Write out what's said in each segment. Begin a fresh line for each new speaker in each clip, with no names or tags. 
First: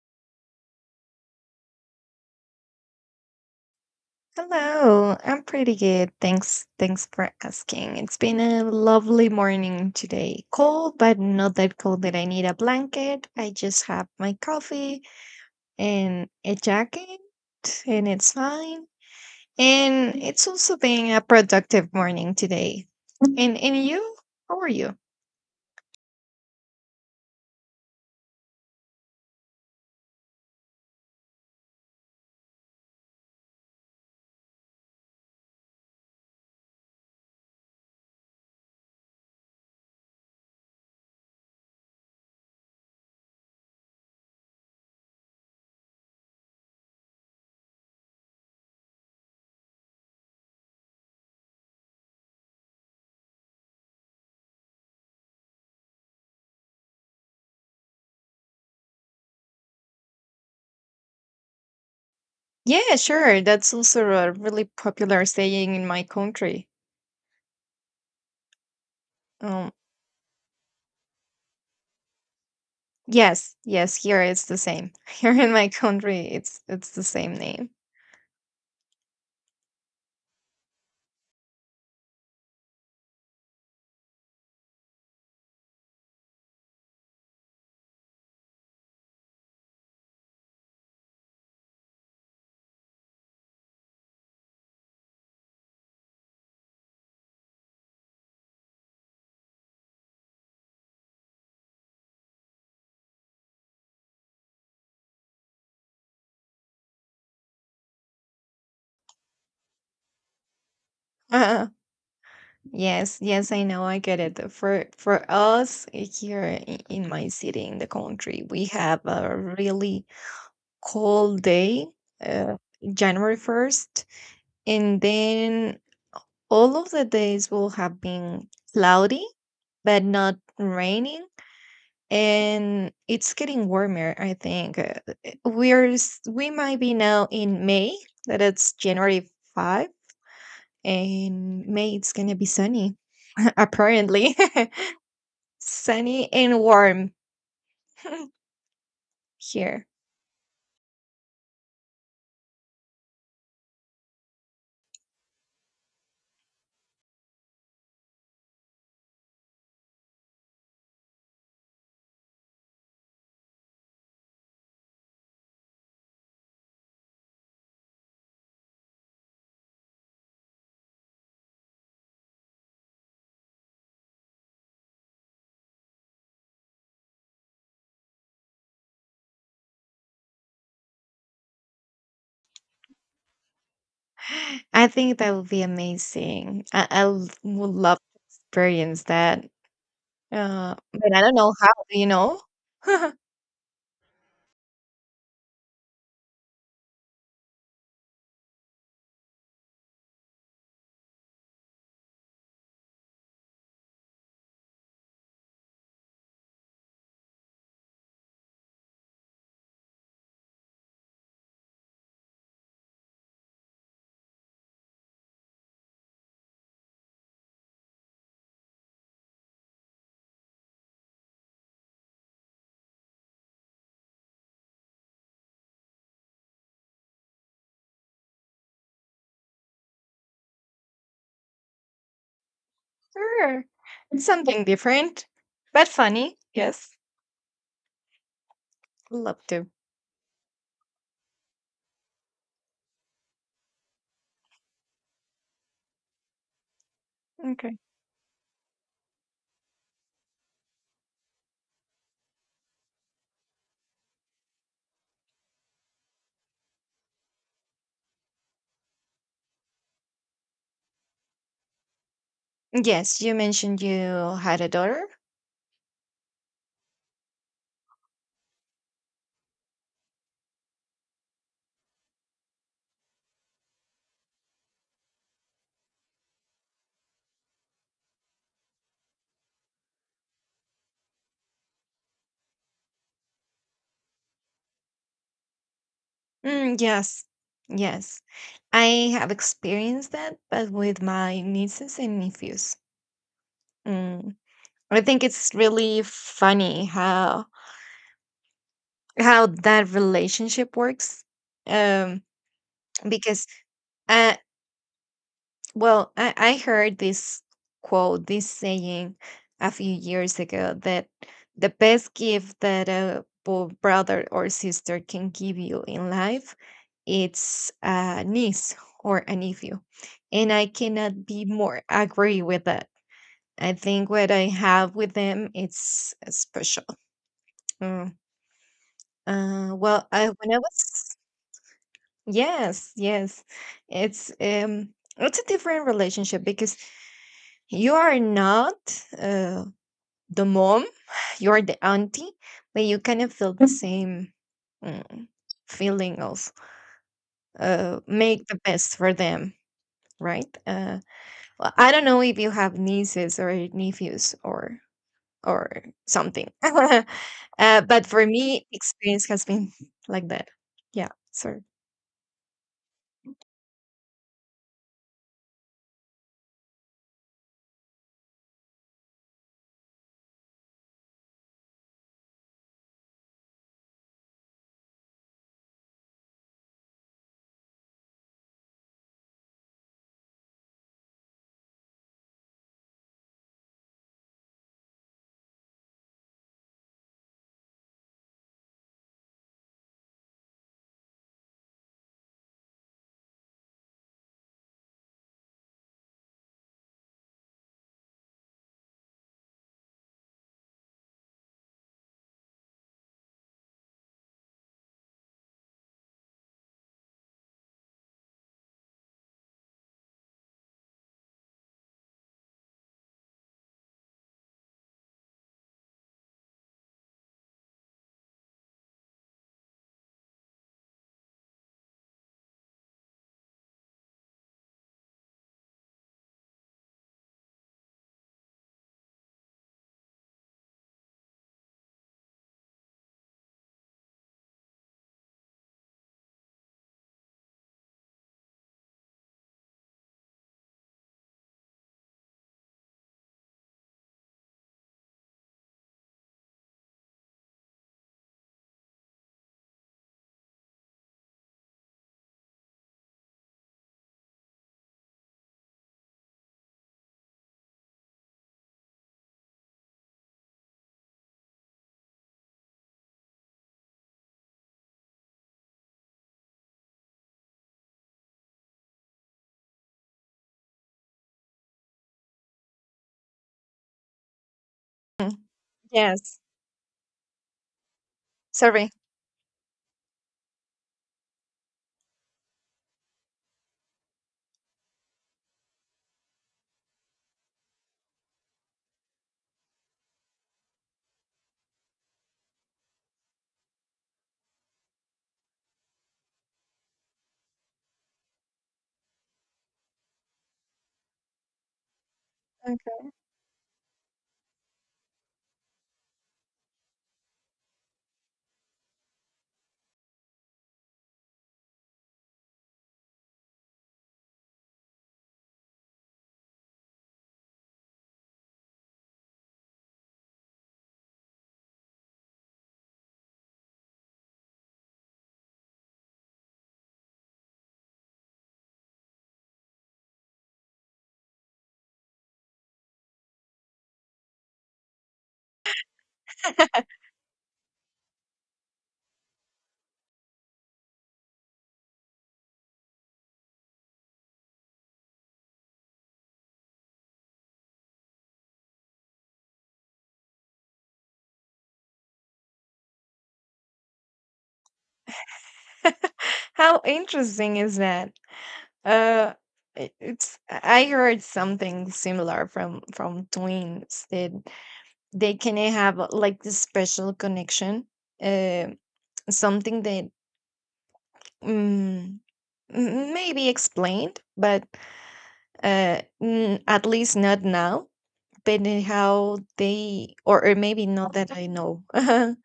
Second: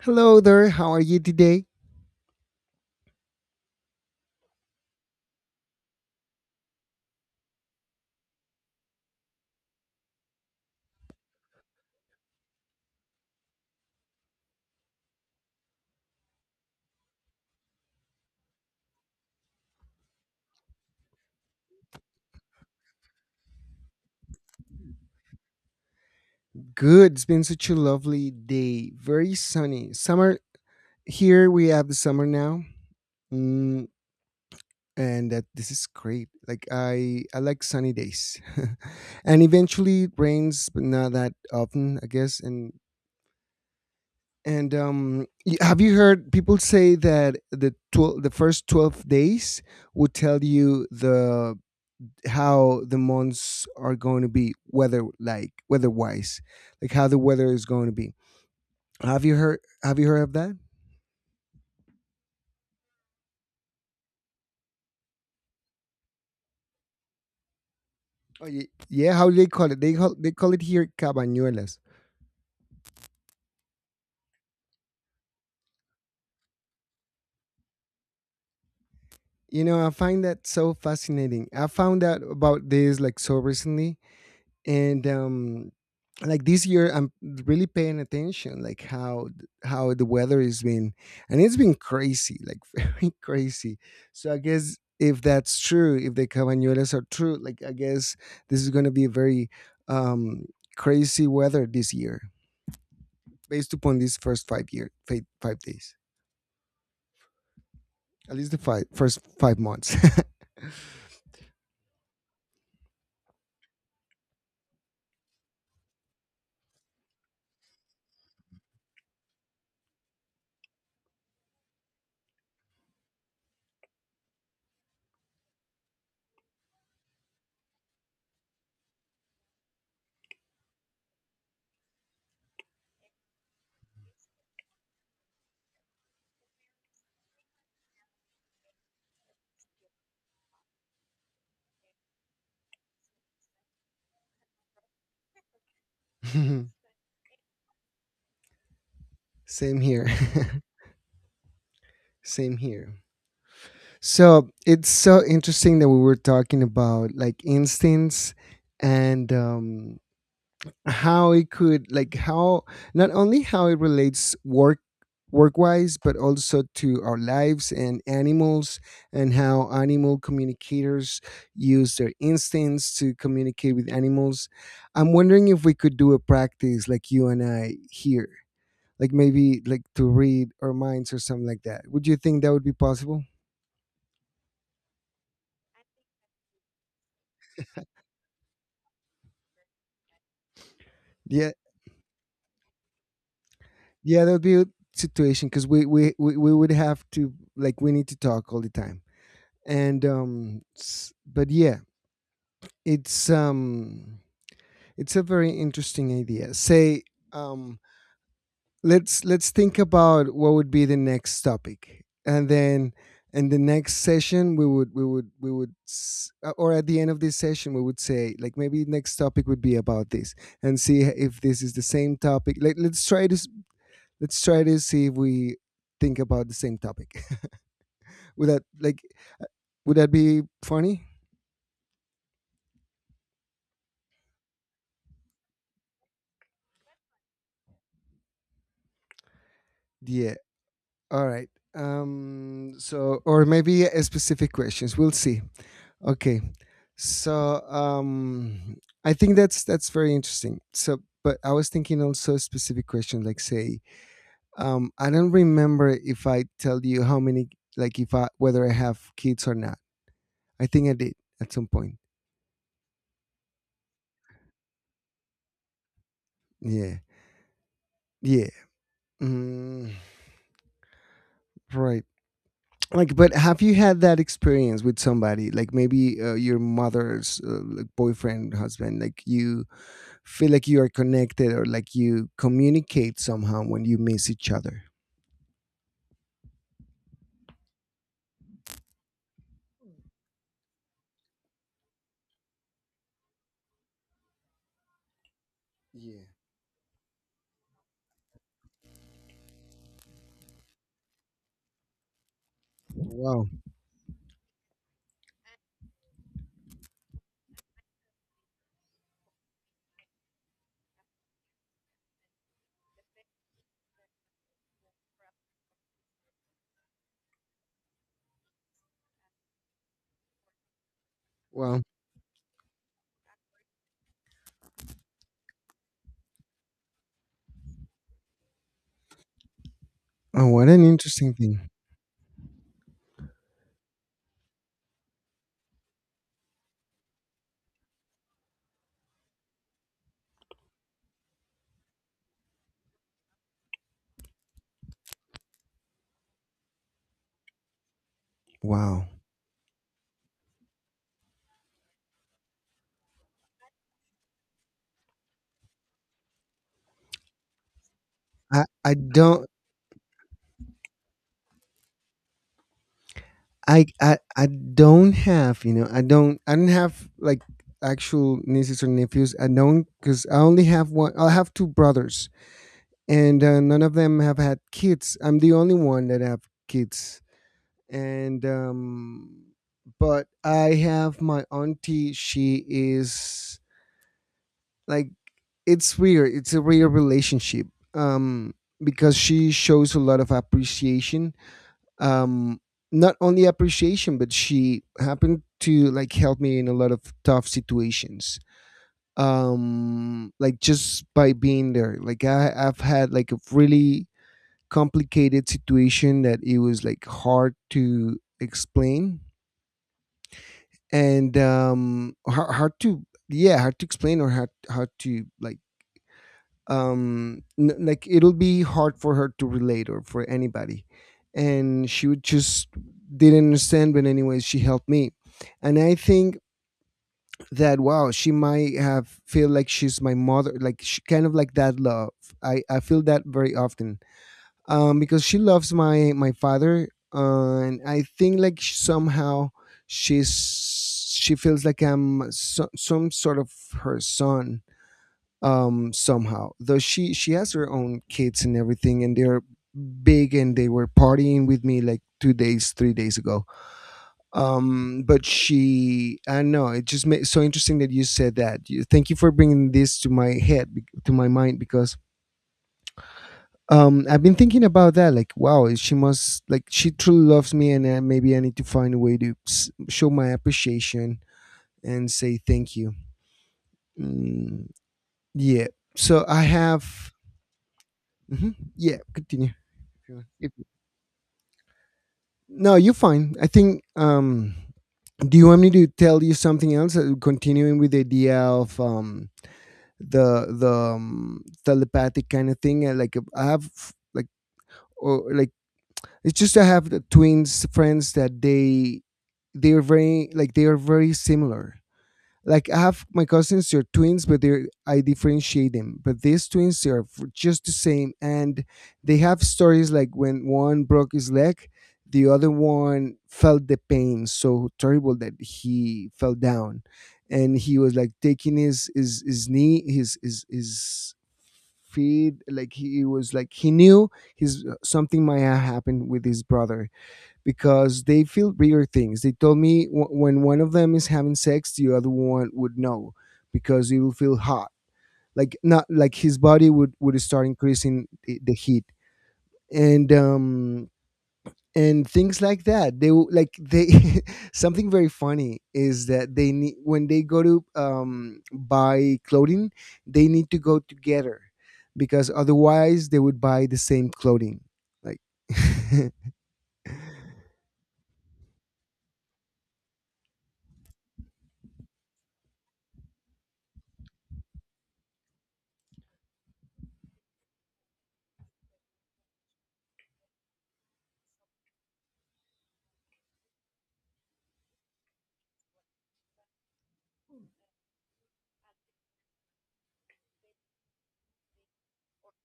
Hello there, how are you today?
Hello, I'm pretty good. Thanks. Thanks for asking. It's been a lovely morning today. Cold, but not that cold that I need a blanket. I just have my coffee and a jacket, and it's fine. And it's also been a productive morning today. And you? How are you?
Good, it's been such a lovely day, very sunny. Summer, here we have the summer now. Mm, and that this is great, like I like sunny days. And eventually it rains, but not that often, I guess. And have you heard people say that the first 12 days would tell you the how the months are going to be, weather, like weather wise like how the weather is going to be? Have you heard of that?
Yeah, sure. That's also a really popular saying in my country.
Oh, yeah how do they call
Um,
it? They call it here cabañuelas.
yes, yes, here it's the same. Here in my country, it's the same name.
I find that so fascinating. I found out about this like so recently, and like this year, I'm really paying attention, like how the weather has been, and it's been crazy, like very crazy. So I guess if that's true, if the cabañuelas are true, like I guess this is going to be very um crazy weather this year, based upon these first 5 days, at least the five first 5 months.
uh Yes, yes, I know, I get it. For us here in my city, in the country, we have a really cold day, uh, January 1st, and then all of the days will have been cloudy, but not raining, and it's getting warmer, I think. We might be now in May, that it's January 5, and May it's gonna be sunny, apparently. Sunny and warm
Same
here.
here. Same here. So it's so interesting that we were talking about like instincts, and how it could, like how not only how it relates work wise but also to our lives and animals, and how animal communicators use their instincts to communicate with animals. I'm wondering if we could do a practice like you and I here, like maybe like to read our minds or something like that. Would you think that would be possible?
I think that would be amazing. I would love to experience that. But I don't
Yeah.
know how, you know?
Yeah, that would be a situation, because we would have to, like, we need to talk all the time. And but yeah, it's um, it's a very interesting idea. Say, um, let's think about what would be the next topic, and then in the next session or at the end of this session we would say like maybe next topic would be about this, and see if this is the same topic, like let's try to see if we think about the same topic. would that like would that be funny?
Sure. It's something different, but funny. Yes. Love to.
Yeah. All right. So or maybe a specific questions. We'll see. Okay. So
Okay.
I think that's very interesting. So but I was thinking also a specific question, like say, I don't remember if I tell you how many, like if I, whether I have kids or not. I think I did at some point.
Yes, you mentioned you had a daughter.
Yeah. Yeah. Mm, right. Like but have you had that experience with somebody, like maybe your mother's like boyfriend husband, like you feel like you are connected or like you communicate somehow when you miss each other?
Mm, yes. Yes. I have experienced that, but with my nieces and nephews. Mm. I think it's really
Yeah.
funny how that relationship works, um
Wow.
because uh well I heard this quote this saying a few years ago that the best gift that a brother or sister can give you in life, it's a niece or a nephew, and I cannot be
Wow.
more agree with that. I think what I have with them, it's special. Mm. Well, I,
Oh,
when I
what an
was.
interesting thing.
Yes, yes. It's a different relationship because you are not uh, the mom, you are the auntie, but you kind of feel the same mm, feeling of make the best
Wow.
for them, right? Well, I don't know if you have nieces or nephews or something. But for
i
me,
i
experience
don't
has been like that. Yeah. Sorry.
I, I i don't have like actual nieces or nephews. I don't, because I only have one. I have two brothers, and none of them have had kids. I'm the only one that have kids, and but I have my auntie. She is, like, it's weird. It's a weird relationship, um, because she shows a lot of appreciation. Um, not only appreciation, but she happened to like help me in a lot of tough situations, like just by being there, like I've had like a really complicated situation that it was like hard to explain. And hard, hard to, yeah, hard to explain, or hard to like. Like, it'll be hard for her to relate, or for anybody. And she would just didn't understand, but anyways she helped me. And I think that, wow, she might have feel like she's my mother, like she kind of, like, that love. I feel that very often, because she loves my father, and I think like somehow she's she feels like I'm so, some sort of her son, somehow. Though she has her own kids and everything, and they're big, and they were partying with me like 2 days 3 days ago. But she, I don't know, it just made so interesting that you said thank you for bringing this to my to my mind. Because I've been thinking about that, like, wow, she must like, she truly loves me, and maybe I need to find a way to show my appreciation and say thank you. Mm, yeah. So
Yes.
I have. Mhm.
Sorry.
Yeah, continue if you want. No, you're fine. I think, do you want me to tell you something else? Continuing with the idea of the telepathic kind of thing, like, I have, like, or it's just, I have the twins friends that they are very similar. Like I have my cousins, they're twins, but they're I differentiate them. But these twins they are, just the same, and they have stories like when one broke his leg, the other one felt the pain so terrible that he fell down, and he was like taking his, knee, his feet, like he was, like he knew his, something might have happened with his brother, because they feel bigger things. They told me, when one of them is having sex, the other one would know because he will feel hot. Like, not like his body would start increasing the heat, and um and things like that. They something very funny is that they need when they go to buy clothing, they need to go together, because otherwise they would buy the same clothing. Like,
How interesting is that? Uh, I- it's I heard something similar from twins that they can have like this special connection, uh, something that mm, maybe explained, but at least not now. But how they, or maybe not that I know,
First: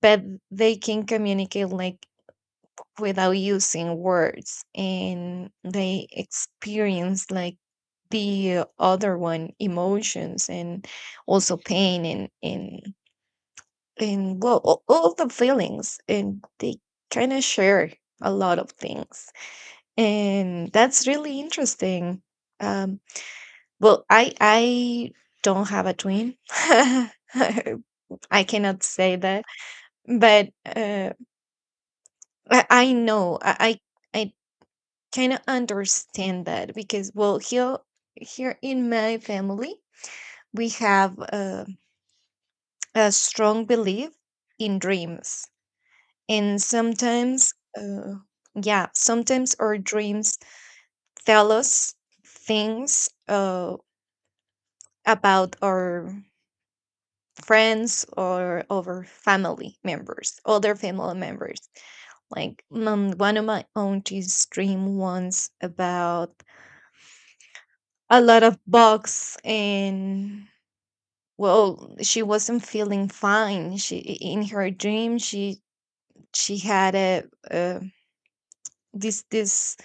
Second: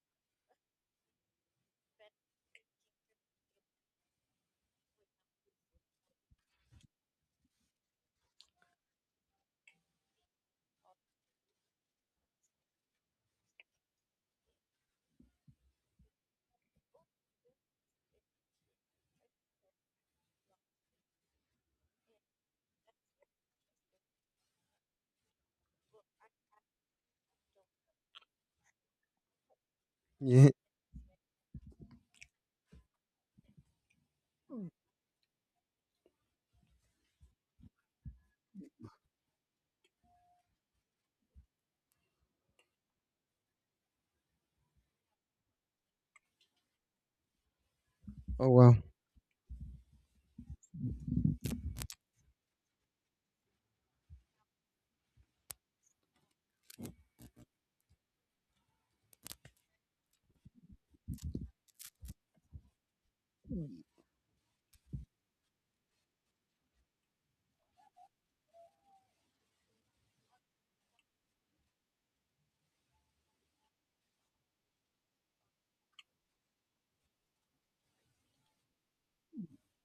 but they can communicate like without using words, and they experience like the other one emotions, and also pain, and well all the feelings, and they kind of share a lot of things, and that's really interesting. um well, I don't have a twin. I cannot say that,
yeah.
but uh I know, I kind of understand that because well here in my family we have a strong belief in dreams. And sometimes uh,
Oh wow.
yeah, sometimes our dreams tell us things, about our friends or our family members, other family members, like one of my aunties dream once about a lot of bugs. And well, she wasn't feeling fine. She in her dream she had a, uh this this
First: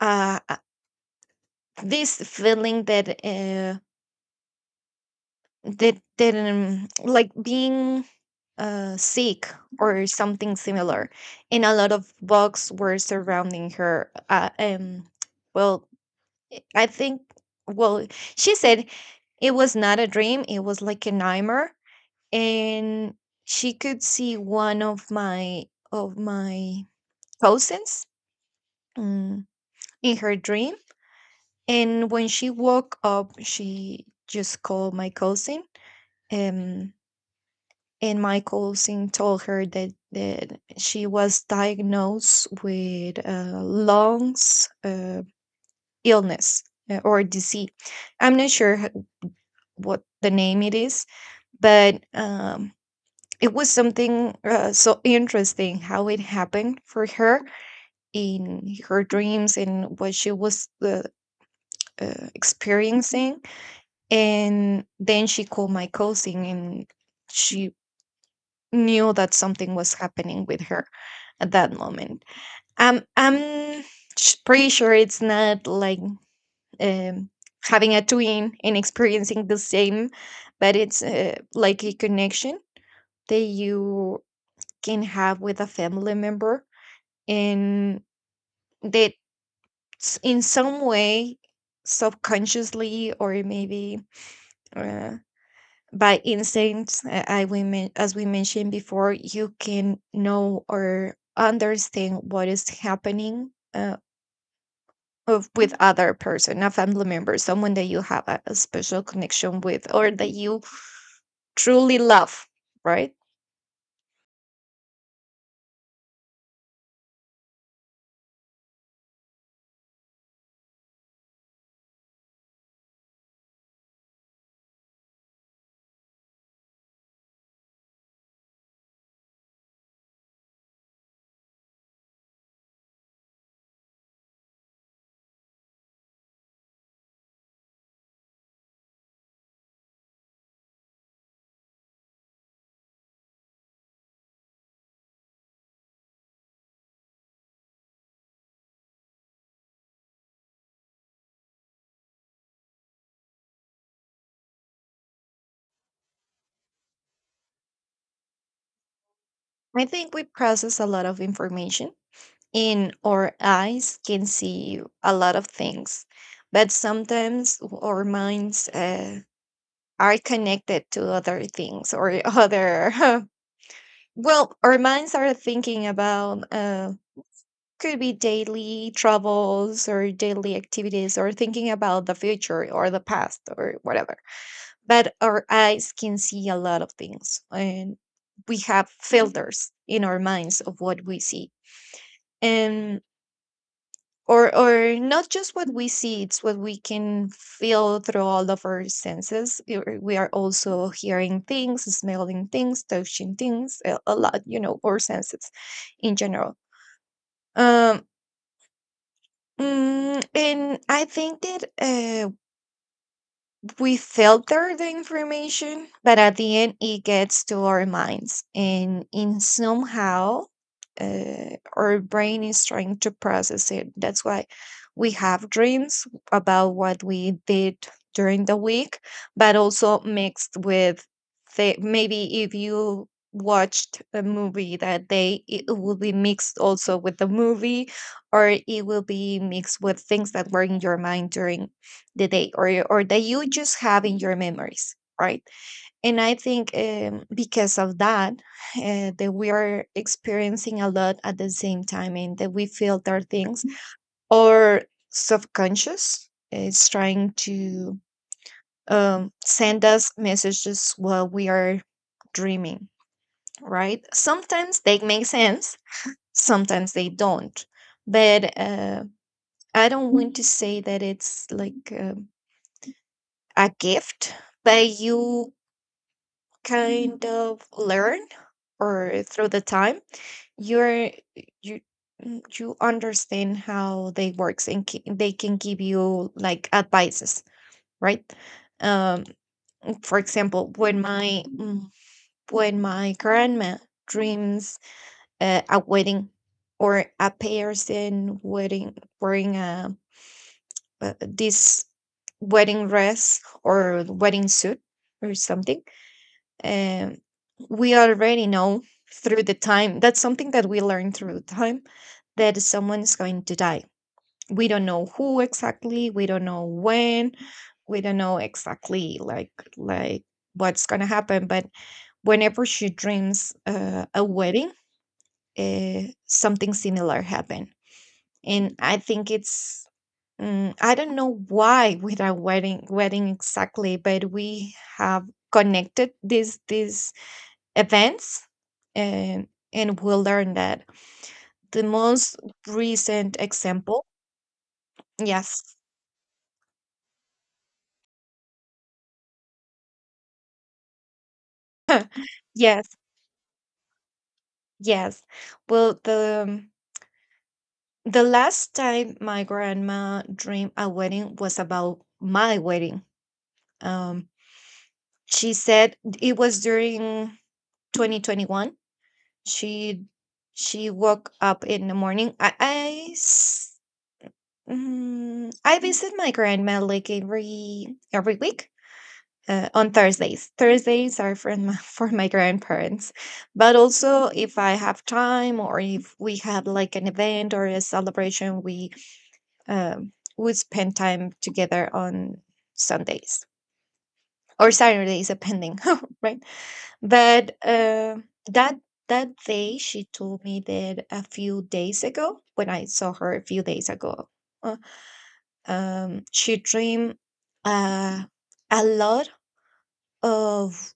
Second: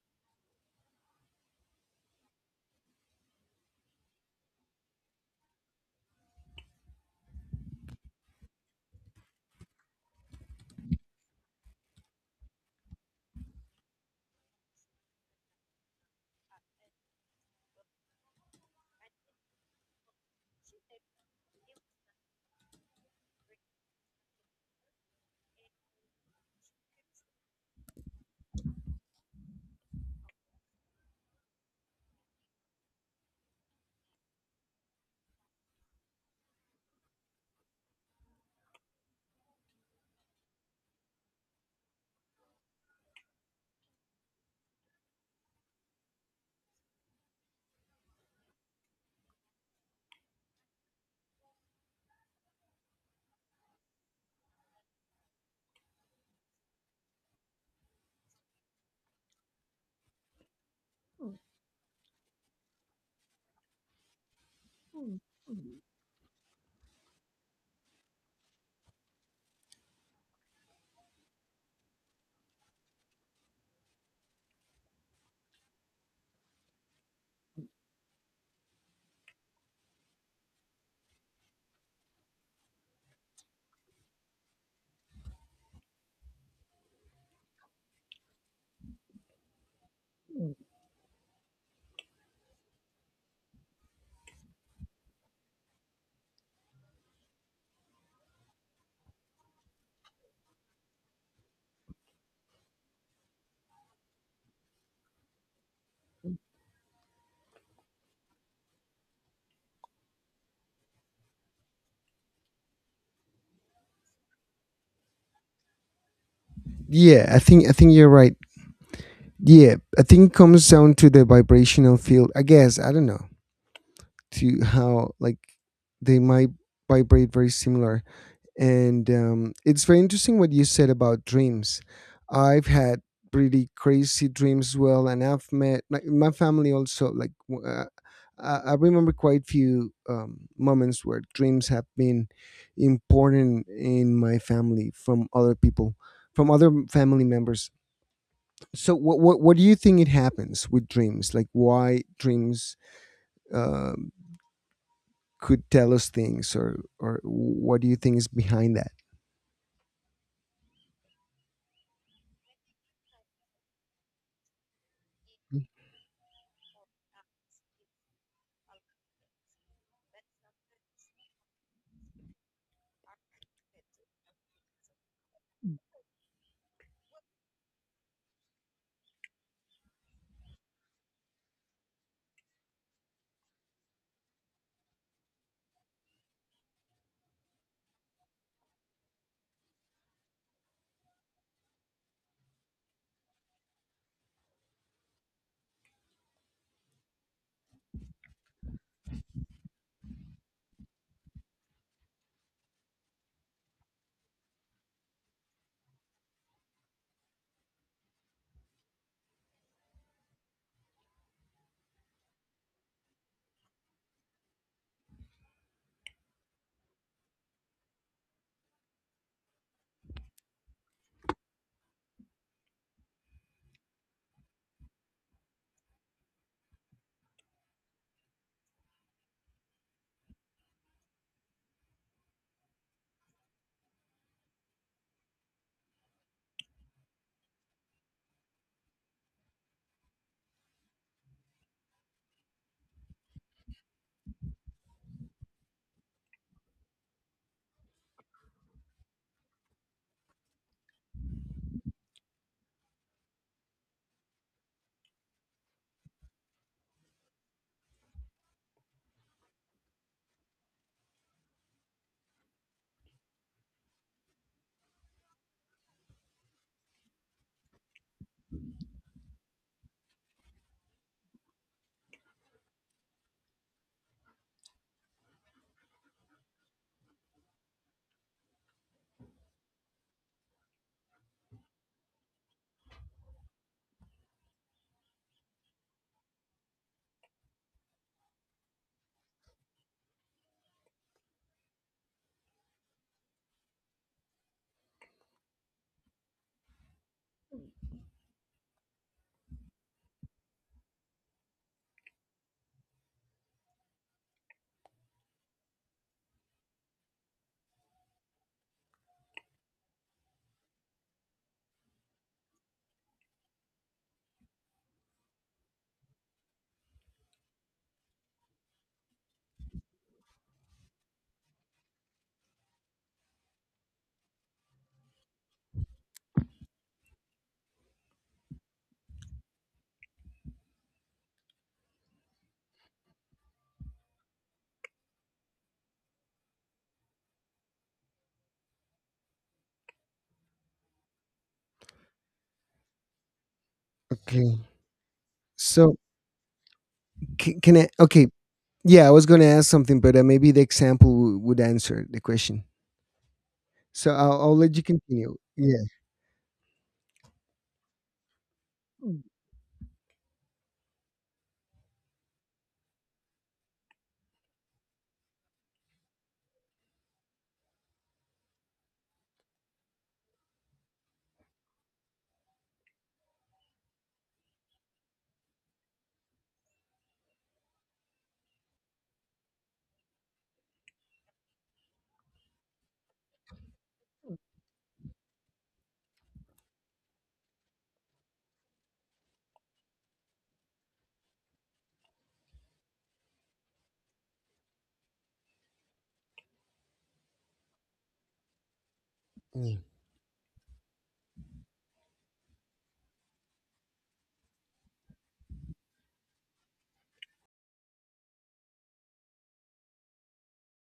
uh uh, this feeling that that like being sick or something similar, and a lot of bugs were surrounding her. Well, I think. Well, she said it was not a dream. It was like a nightmare, and she could see one of my cousins, mm, in her dream. And when she woke up, she just called my cousin. um, and my cousin told her that she was diagnosed with lungs, illness, or disease. I'm not sure what the name it is. But it was something, so interesting how it happened for her, in her dreams, and what she was experiencing. And then she called my cousin, and she knew that something was happening with her at that moment. I'm pretty sure it's not like um, having a twin and experiencing the same, but it's like a connection that you can have with a family member, and that's in some way, subconsciously, or maybe uh, by instinct. As we mentioned before, you can know or understand what is happening, with other person, a family member, someone that you have a special connection with, or that you truly love, right?
Yeah, I think you're right. Yeah, I think it comes down to the vibrational field, I guess, I don't know. To how like they might vibrate very similar. And it's very interesting what you said about dreams. I've had pretty crazy dreams as well, and I've met like my family also, like I remember quite few moments where dreams have been important in my family, from other people, from other family members. So what do you think it happens with dreams? Like why dreams um, could tell us things, or what do you think is behind that?
I think we process a lot of information. In our eyes can see a lot of things, but sometimes our minds are connected to other things, or other. Well, our minds are thinking about, could be daily troubles or daily activities, or thinking about the future or the past, or whatever. But our eyes can see a lot of things, and we have filters in our minds of what we see. And or not just what we see, it's what we can feel through all of our senses. We are also hearing things, smelling things, touching things a lot. Our senses in general. um and I think that we filter the information, but at the end, it gets to our minds, and in somehow, our brain is trying to process it. That's why we have dreams about what we did during the week, but also mixed with the, maybe if you watched a movie that day, it will be mixed also with the movie, or it will be mixed with things that were in your mind during the day, or that you just have in your memories, right? And I think because of that, that we are experiencing a lot at the same time, and that we filter things, our subconscious is trying to send us messages while we are dreaming, right? Sometimes they make sense, sometimes they don't. But I don't want to say that it's like a gift, but you kind of learn, or through the time, you're you you understand how they works, and they can give you like advices, right? um for example, when when my grandma dreams a wedding, or a person wedding wearing this wedding dress, or wedding suit, or something. um, we already know through the time, that's something that we learn through time, that someone is going to die. We don't know who exactly, we don't know when, we don't know exactly like what's going to happen. But whenever she dreams a wedding, something similar happened. And I think it's, I don't know why with our wedding wedding exactly, but we have connected this events. And and we'll learn that. The most recent example.
Okay.
Yes.
So, can I? Okay. Yeah, I was going to ask something, but maybe the example would answer the question.
Yes.
So I'll let you
Yes.
continue. Yeah.
Well, the last time my grandma dreamed a wedding was about my wedding. um she said it was during 2021. she she woke up in the morning. I visit my grandma like every week, on Thursdays. Thursdays are for my, for my grandparents, but also if I have time, or if we have like an event or a celebration, we we spend time together on Sundays or Saturdays, depending, right? But that that day,
Mm.
she told me that a few days ago, when I saw her a few days ago, uh, she dreamed uh, a lot of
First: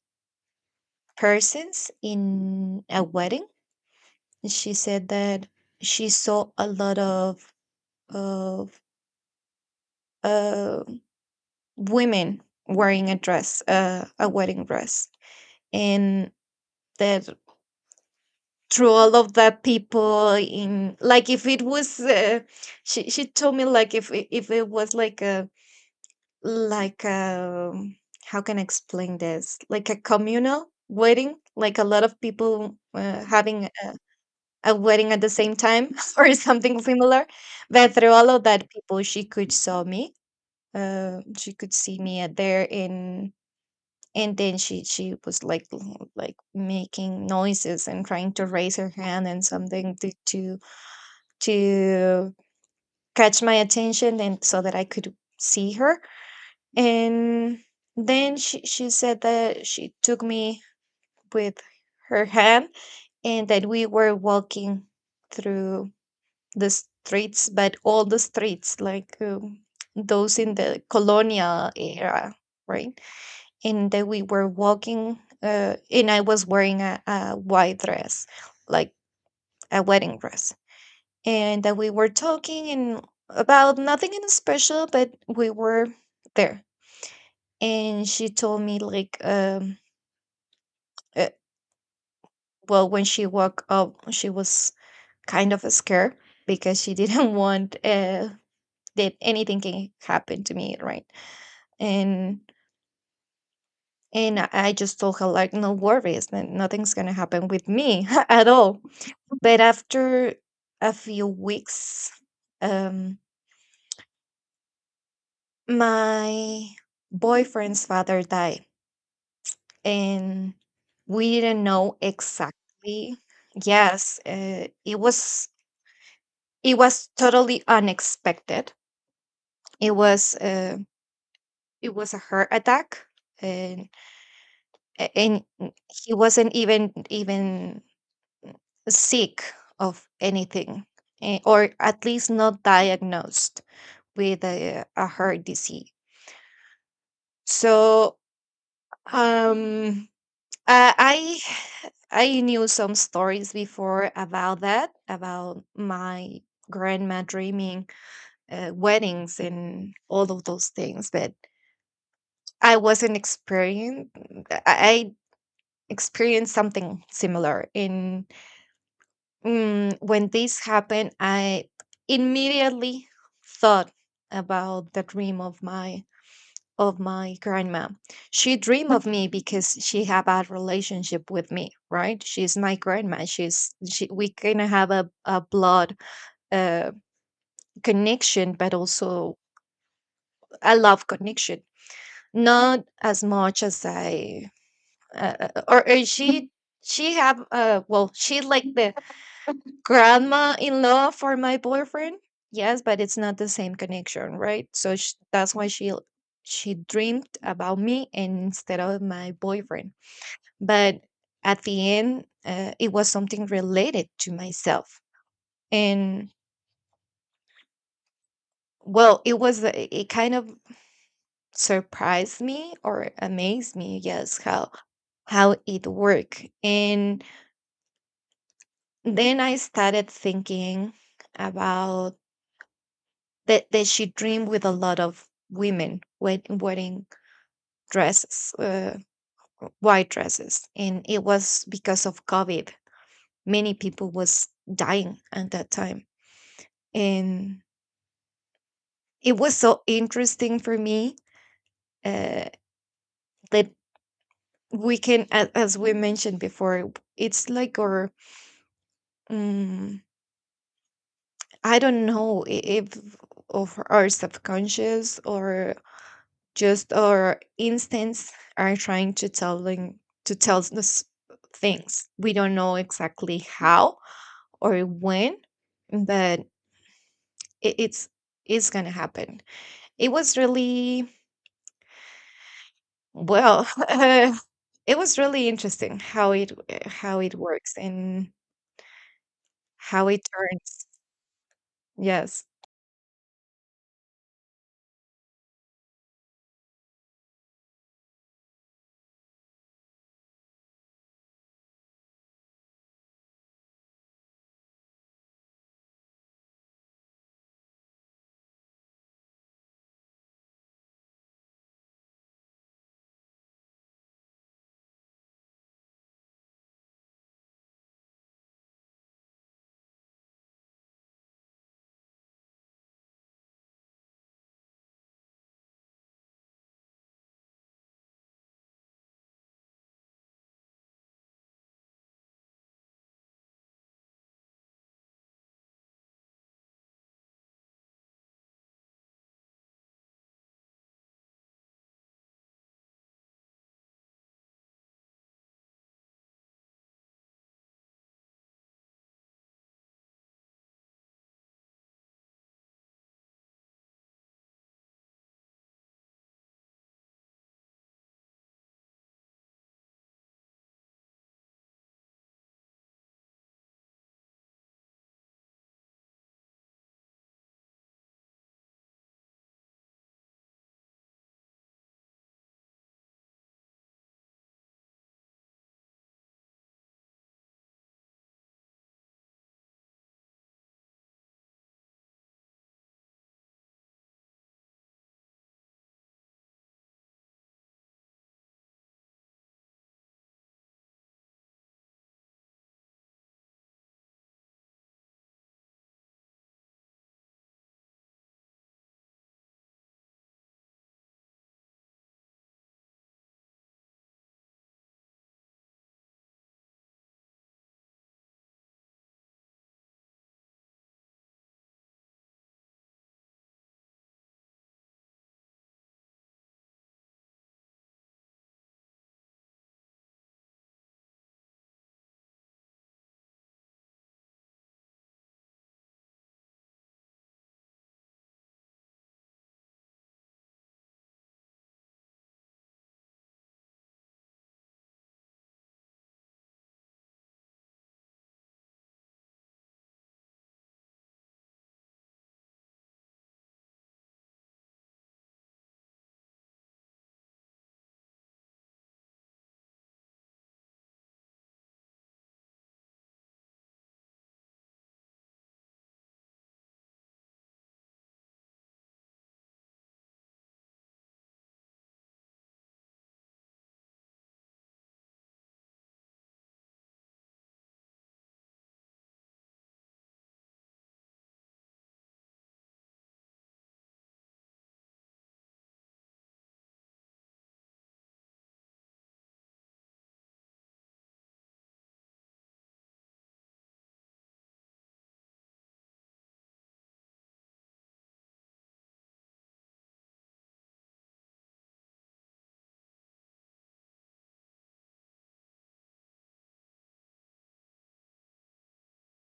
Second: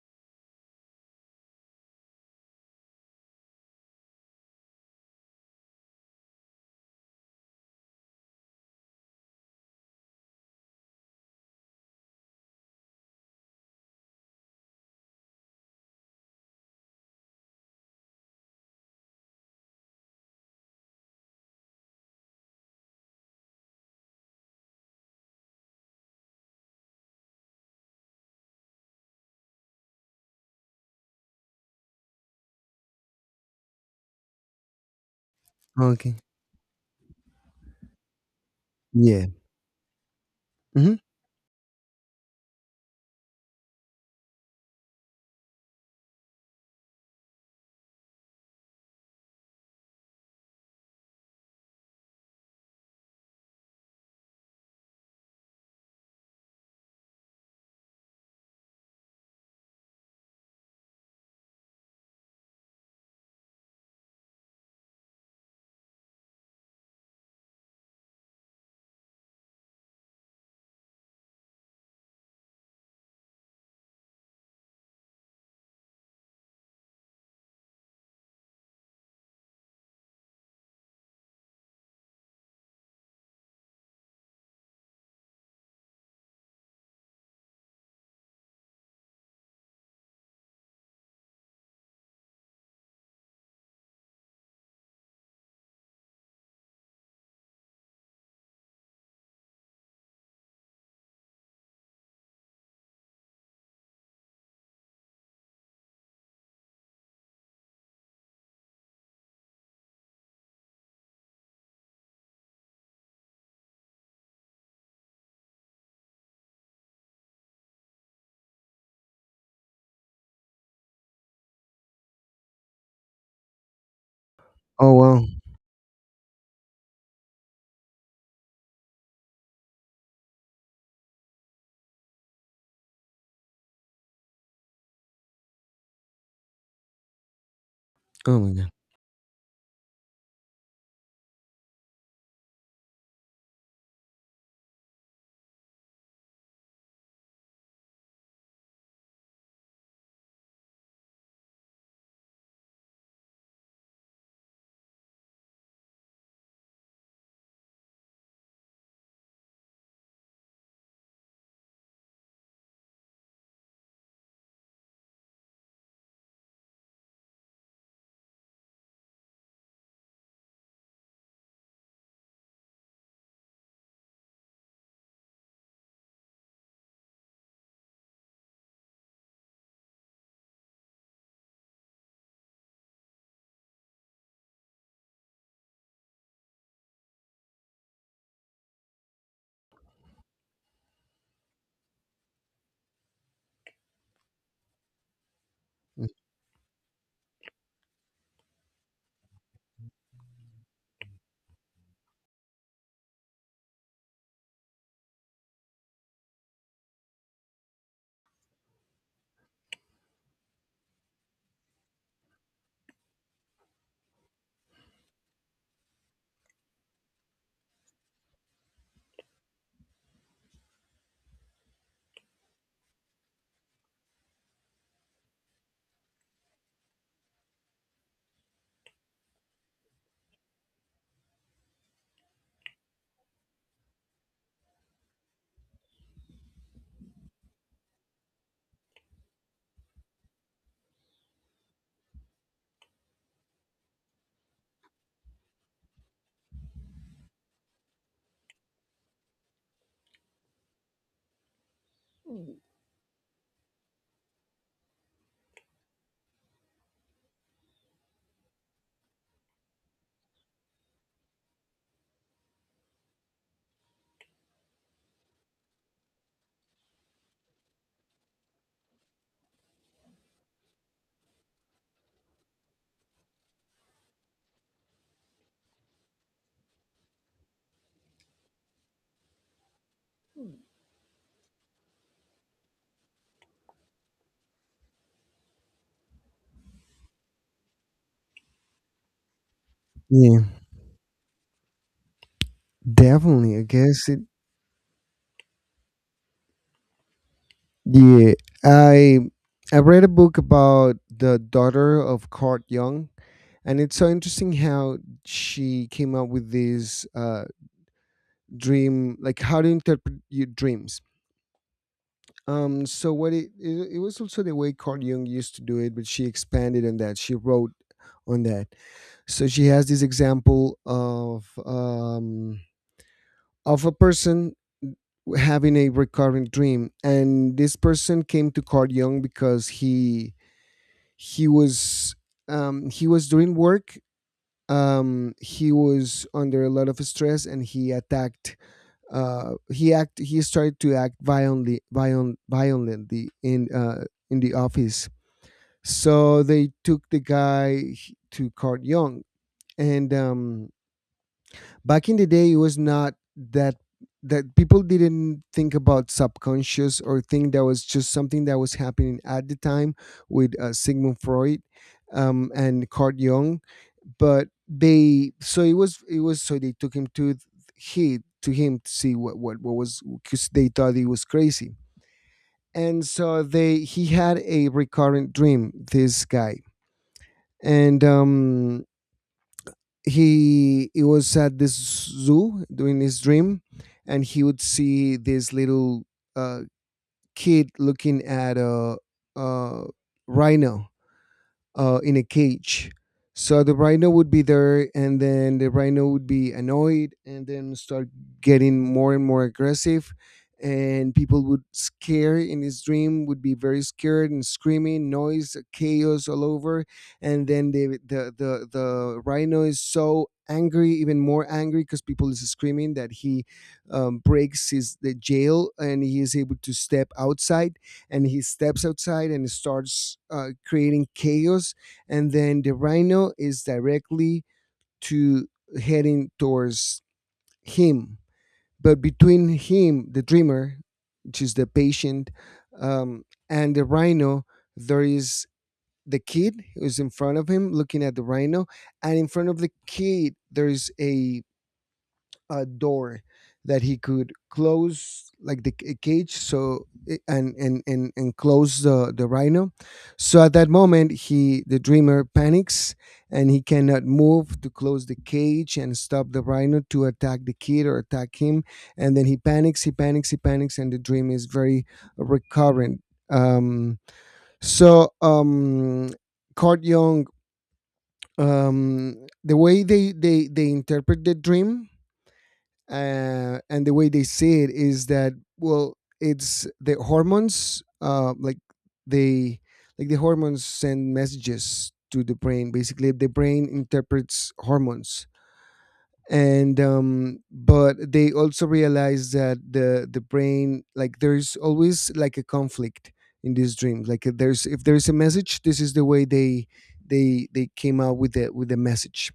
persons in a wedding. And she said that she saw a lot of uh, women wearing a dress, a wedding dress, and that through all of the people in, like if it was, she told me like, if it was like a like a, how can I explain this, like a communal wedding, like a lot of people having a wedding at the same time,
Okay.
or something similar. But through all of that people, she
Yeah.
could saw me.
Hmm.
She could see me at there, and then she was like, like making noises and trying to raise her hand and something to, to catch my attention, and so that I could see her. And then she said that she took me with her hand, and that we were walking through the streets, but all the streets, like, those in the colonial era, right? And that we were walking, and I was wearing a white dress, like a wedding dress, and that we were talking and about nothing in special, but we were there. And she told me like, uh, well, when she woke up, she was kind of scared because she didn't want, that anything can happen to me, right? and and I just told her like, no worries man, nothing's gonna happen with me at all. But after a few weeks, um my boyfriend's father died. And we didn't know exactly. Yes,
Oh wow.
it was totally unexpected. It was uh, it was a heart attack. And and he wasn't even
Oh my god.
sick of anything, eh, or at least not diagnosed with a heart disease. So, um, uh, I I knew some stories before about that, about my grandma dreaming weddings and all of those things, but I wasn't experienced. I experienced something similar in, when this happened, I immediately thought about the dream of my grandma. She dreamed of me because she had a relationship with me, right? She's my grandma. We kind of have a blood uh, connection, but also a love connection. Not as much as I or she have well she like the grandma-in-law for my boyfriend. Yes, but it's not the same connection, right? So sh that's why she dreamed about me and instead of my boyfriend. But at the end, it was something related to myself, and well, it was it kind of surprised me or amazed me. Yes, how it worked. And then I started thinking about that she dreamed with a lot of women wearing dresses, white dresses, and it was because of COVID. Many people was dying at that time, and it was so interesting for me, uh, that we can, as we mentioned before, it's like our, um, I don't know if of our subconscious, or just our instincts are trying to tell them, to tell us things. We don't know exactly how or when, but it, it's it's gonna happen. It was really, well, it was really interesting how it, works, and how it
Yeah,
turns. Yes,
definitely. I guess it. Yeah, I I read a book about the daughter of Carl Jung, and it's so interesting how she came up with this dream, like how to interpret your dreams. So what it, it was also the way Carl Jung used to do it, but she expanded on that. She wrote on that. So she has this example of a person having a recurrent dream, and this person came to Carl Jung because he was he was doing work. He was under a lot of stress, and he attacked. He started to act violently, violently in the office. So they took the guy to Court Young, and back in the day it was not that people didn't think about subconscious, or think that was just something that was happening at the time with Sigmund Freud, and Carl Jung, but they, so it was so they took him to th- he to him to see what was, because they thought he was crazy. And so they, he had a recurrent dream. This guy, and he was at this zoo doing his dream, and he would see this little, uh, kid looking at a rhino in a cage. So the rhino would be there, and then the rhino would be annoyed, and then start getting more and more aggressive, and people would scare, in his dream, would be very scared and screaming, noise, chaos all over. And then the rhino is so angry, even more angry, because people is screaming, that he, breaks his the jail, and he is able to step outside. And he steps outside and starts creating chaos. And then the rhino is directly to heading towards him. But between him, the dreamer, which is the patient, um, and the rhino, there is the kid who's in front of him looking at the rhino. And in front of the kid, there is a door that he could close like the cage, and close the rhino. So at that moment, he the dreamer panics and he cannot move to close the cage and stop the rhino to attack the kid or attack him. And then he panics and the dream is very recurrent. um so um Card Young, um the way they interpret the dream and the way they say it is that, well, it's the hormones, like they, like the hormones send messages to the brain. Basically, the brain interprets hormones. And but they also realize that the brain, like there's always like a conflict in these dreams. Like if there's a message, this is the way they came out with the message.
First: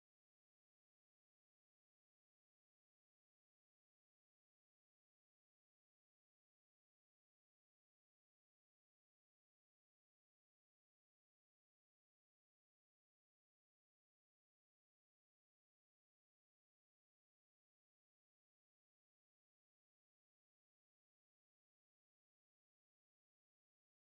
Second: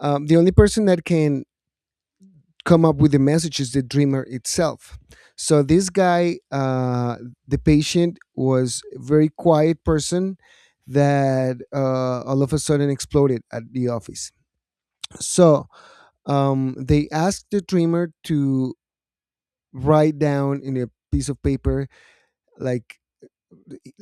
The only person that can come up with the message is the dreamer itself. So this guy, the patient, was a very quiet person that all of a sudden exploded at the office. So they asked the dreamer to write down in a piece of paper, like,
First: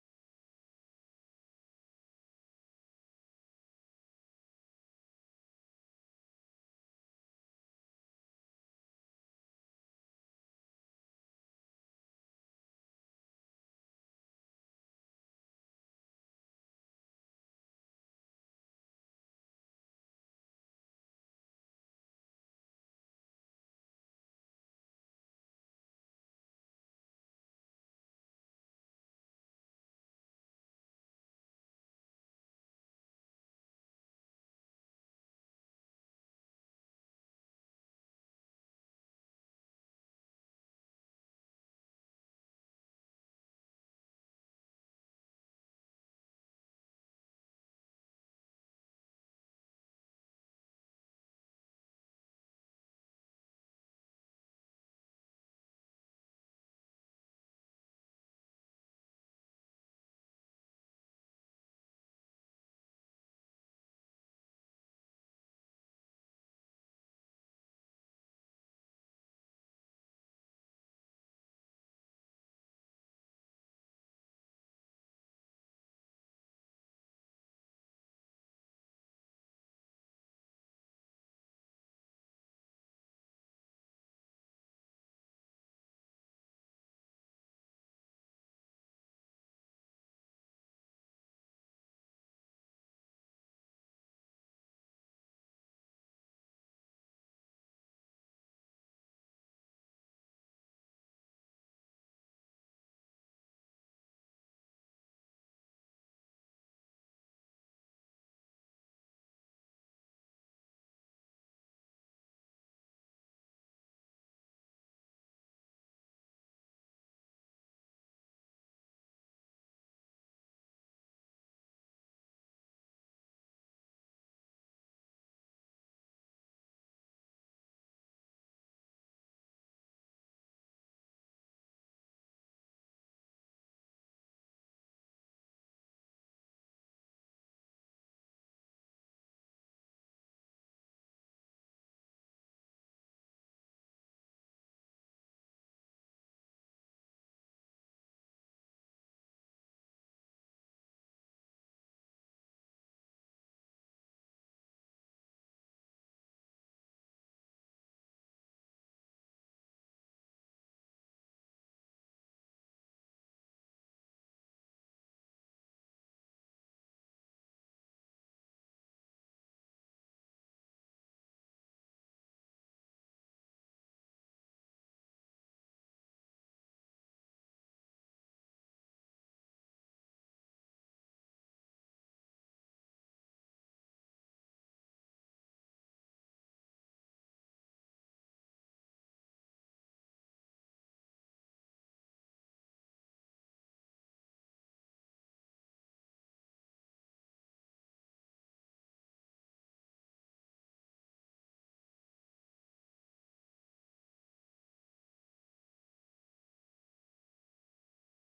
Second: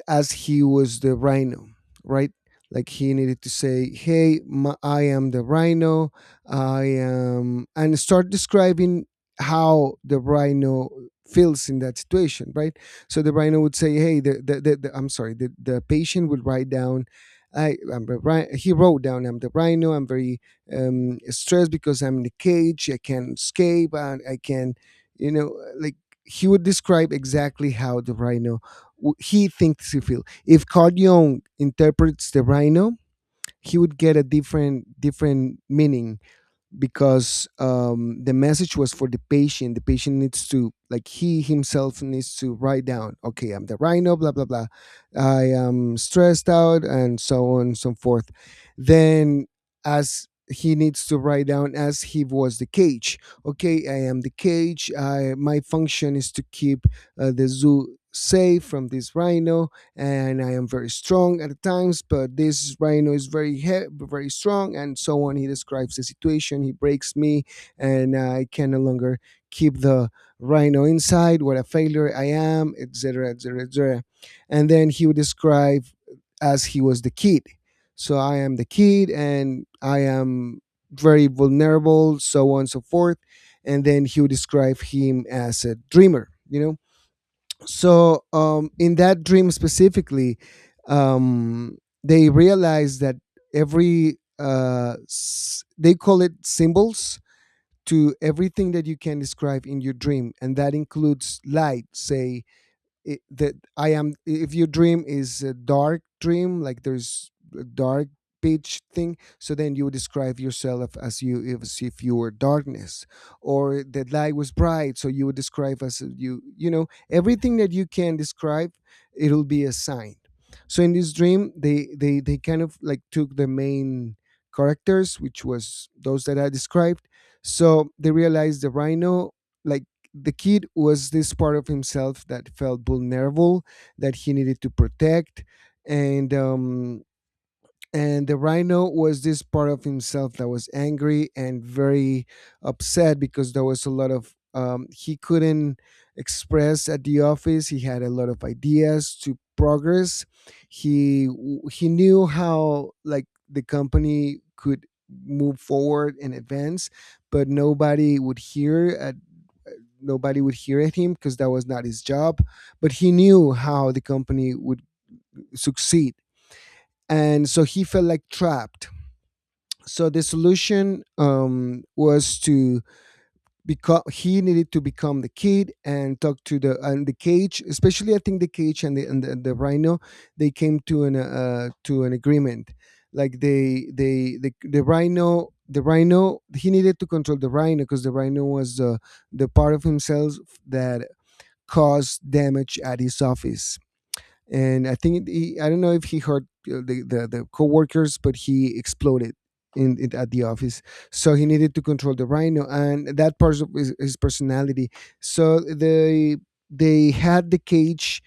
as he was the rhino, right? Like he needed to say, "Hey, my, I am the rhino. I am," and start describing how the rhino feels in that situation, right? So the rhino would say, "Hey, the I'm sorry, the patient would write down." I, I'm the rhi- He wrote down, "I'm the rhino. I'm very stressed because I'm in the cage. I can't escape. And I can," like, he would describe exactly how the rhino he thinks he feels. If Carl Jung interprets the rhino, he would get a different meaning because the message was for the patient. The patient needs to, like, he himself needs to write down, "Okay, I'm the rhino, blah, blah, blah. I am stressed out," and so on and so forth. Then, as he needs to write down as he was the cage, "Okay, I am the cage. I, my function is to keep the zoo safe from this rhino, and I am very strong at times, but this rhino is very very strong," and so on. He describes the situation. "He breaks me, and I can no longer keep the rhino inside. What a failure I am," etc., etc., etc. And then he would describe as he was the kid. "So I am the kid, and I am very vulnerable," so on and so forth. And then he would describe him as a dreamer, you know. So in that dream specifically, um, they realize that every they call it symbols to everything that you can describe in your dream, and that includes light, say it, that I am. If your dream is a dark dream, like there's a dark pitch thing, so then you describe yourself as you, as if you were darkness, or the light was bright, so you would describe as you. You know, everything that you can describe, it'll be a sign. So in this dream, they kind of like took the main characters, which was those that I described. So they realized the rhino, like, the kid was this part of himself that felt vulnerable, that he needed to protect. And and the rhino was this part of himself that was angry and very upset because there was a lot of he couldn't express at the office. He had a lot of ideas to progress. He He knew how, like, the company could move forward and advance, but nobody would hear. Nobody would hear at him because that was not his job, but he knew how the company would succeed. And so he felt like trapped. So the solution, was to become, he needed to become the kid and talk to the, and the cage, especially, I think, the cage and the and the rhino. They came to an agreement. Like the rhino, he needed to control the rhino because the rhino was the part of himself that cause damage at his office. And I think he, I don't know if he hurt the coworkers, but he exploded in at the office. So he needed to control the rhino, and that part of his personality. So they had the cage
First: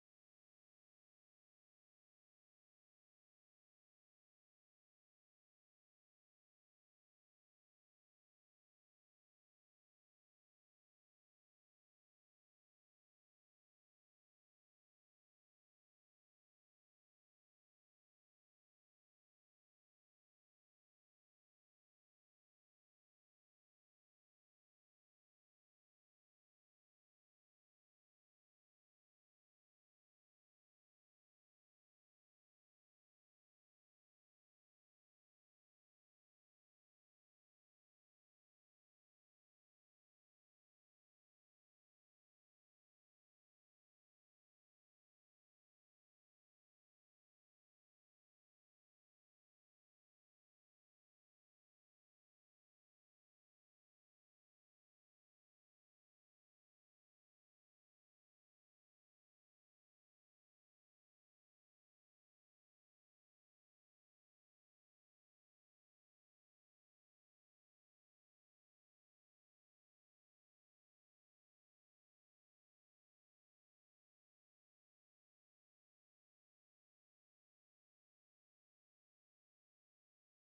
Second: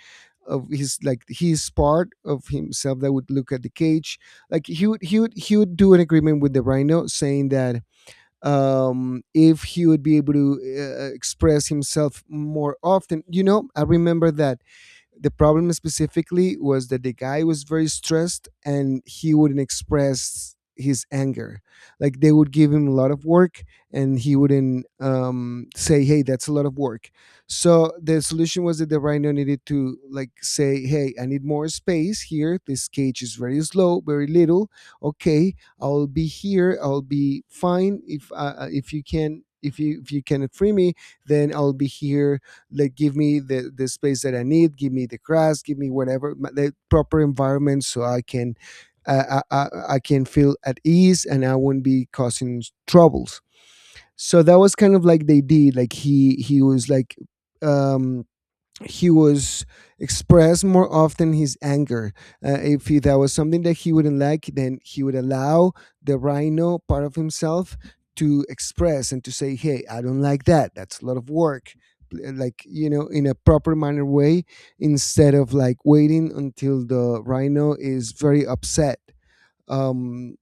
of his, like, his part of himself that would look at the cage. Like he would do an agreement with the rhino, saying that if he would be able to express himself more often. You know, I remember that the problem specifically was that the guy was very stressed and he wouldn't express his anger. Like they would give him a lot of work and he wouldn't, say, "Hey, that's a lot of work." So the solution was that the rhino needed to, like, say, "Hey, I need more space here. This cage is very slow, very little. Okay, I'll be here, I'll be fine. If if you can, if you cannot free me, then I'll be here. Like, give me the space that I need, give me the grass, give me whatever the proper environment so I can uh, I, I, I can feel at ease and I won't be causing troubles." So that was kind of like they did. Like he was like um he was express more often his anger. If he, that was something that he wouldn't like, then he would allow the rhino part of himself to express and to say, "Hey, I don't like that. That's a lot of work." Like, you know, in a proper manner way, instead of like waiting until the rhino is very upset. Um,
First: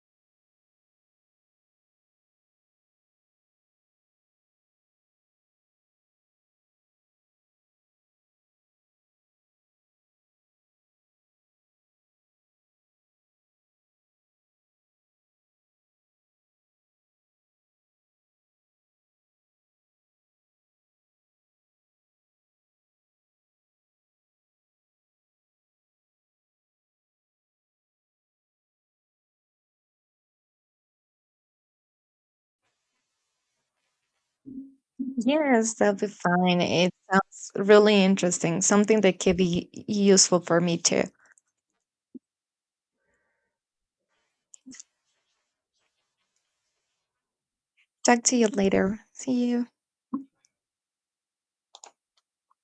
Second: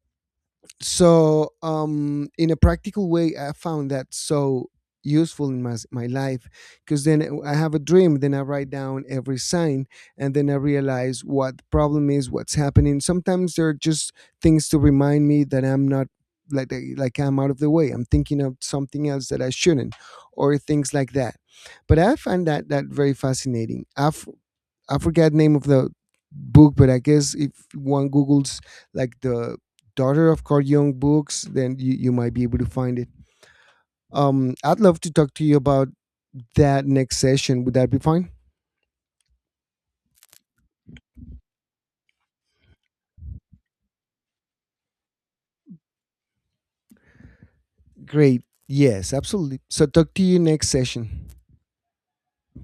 so in a practical way, I found that so useful in my my life, because then I have a dream, then I write down every sign, and then I realize what the problem is, what's happening. Sometimes there are just things to remind me that I'm not, like, like I'm out of the way, I'm thinking of something else that I shouldn't, or things like that. But I find that very fascinating. I forget name of the book, but I guess if one Googles, like, the daughter of Carl Jung books, then you might be able to find it. I'd love to talk to you
yes,
about
that'd be fine.
that
It
next
sounds
session. Would that be
really
fine?
interesting, something that could be useful for me too. Talk to
Great.
you later.
Yes,
See
absolutely.
you.
So talk to you next session.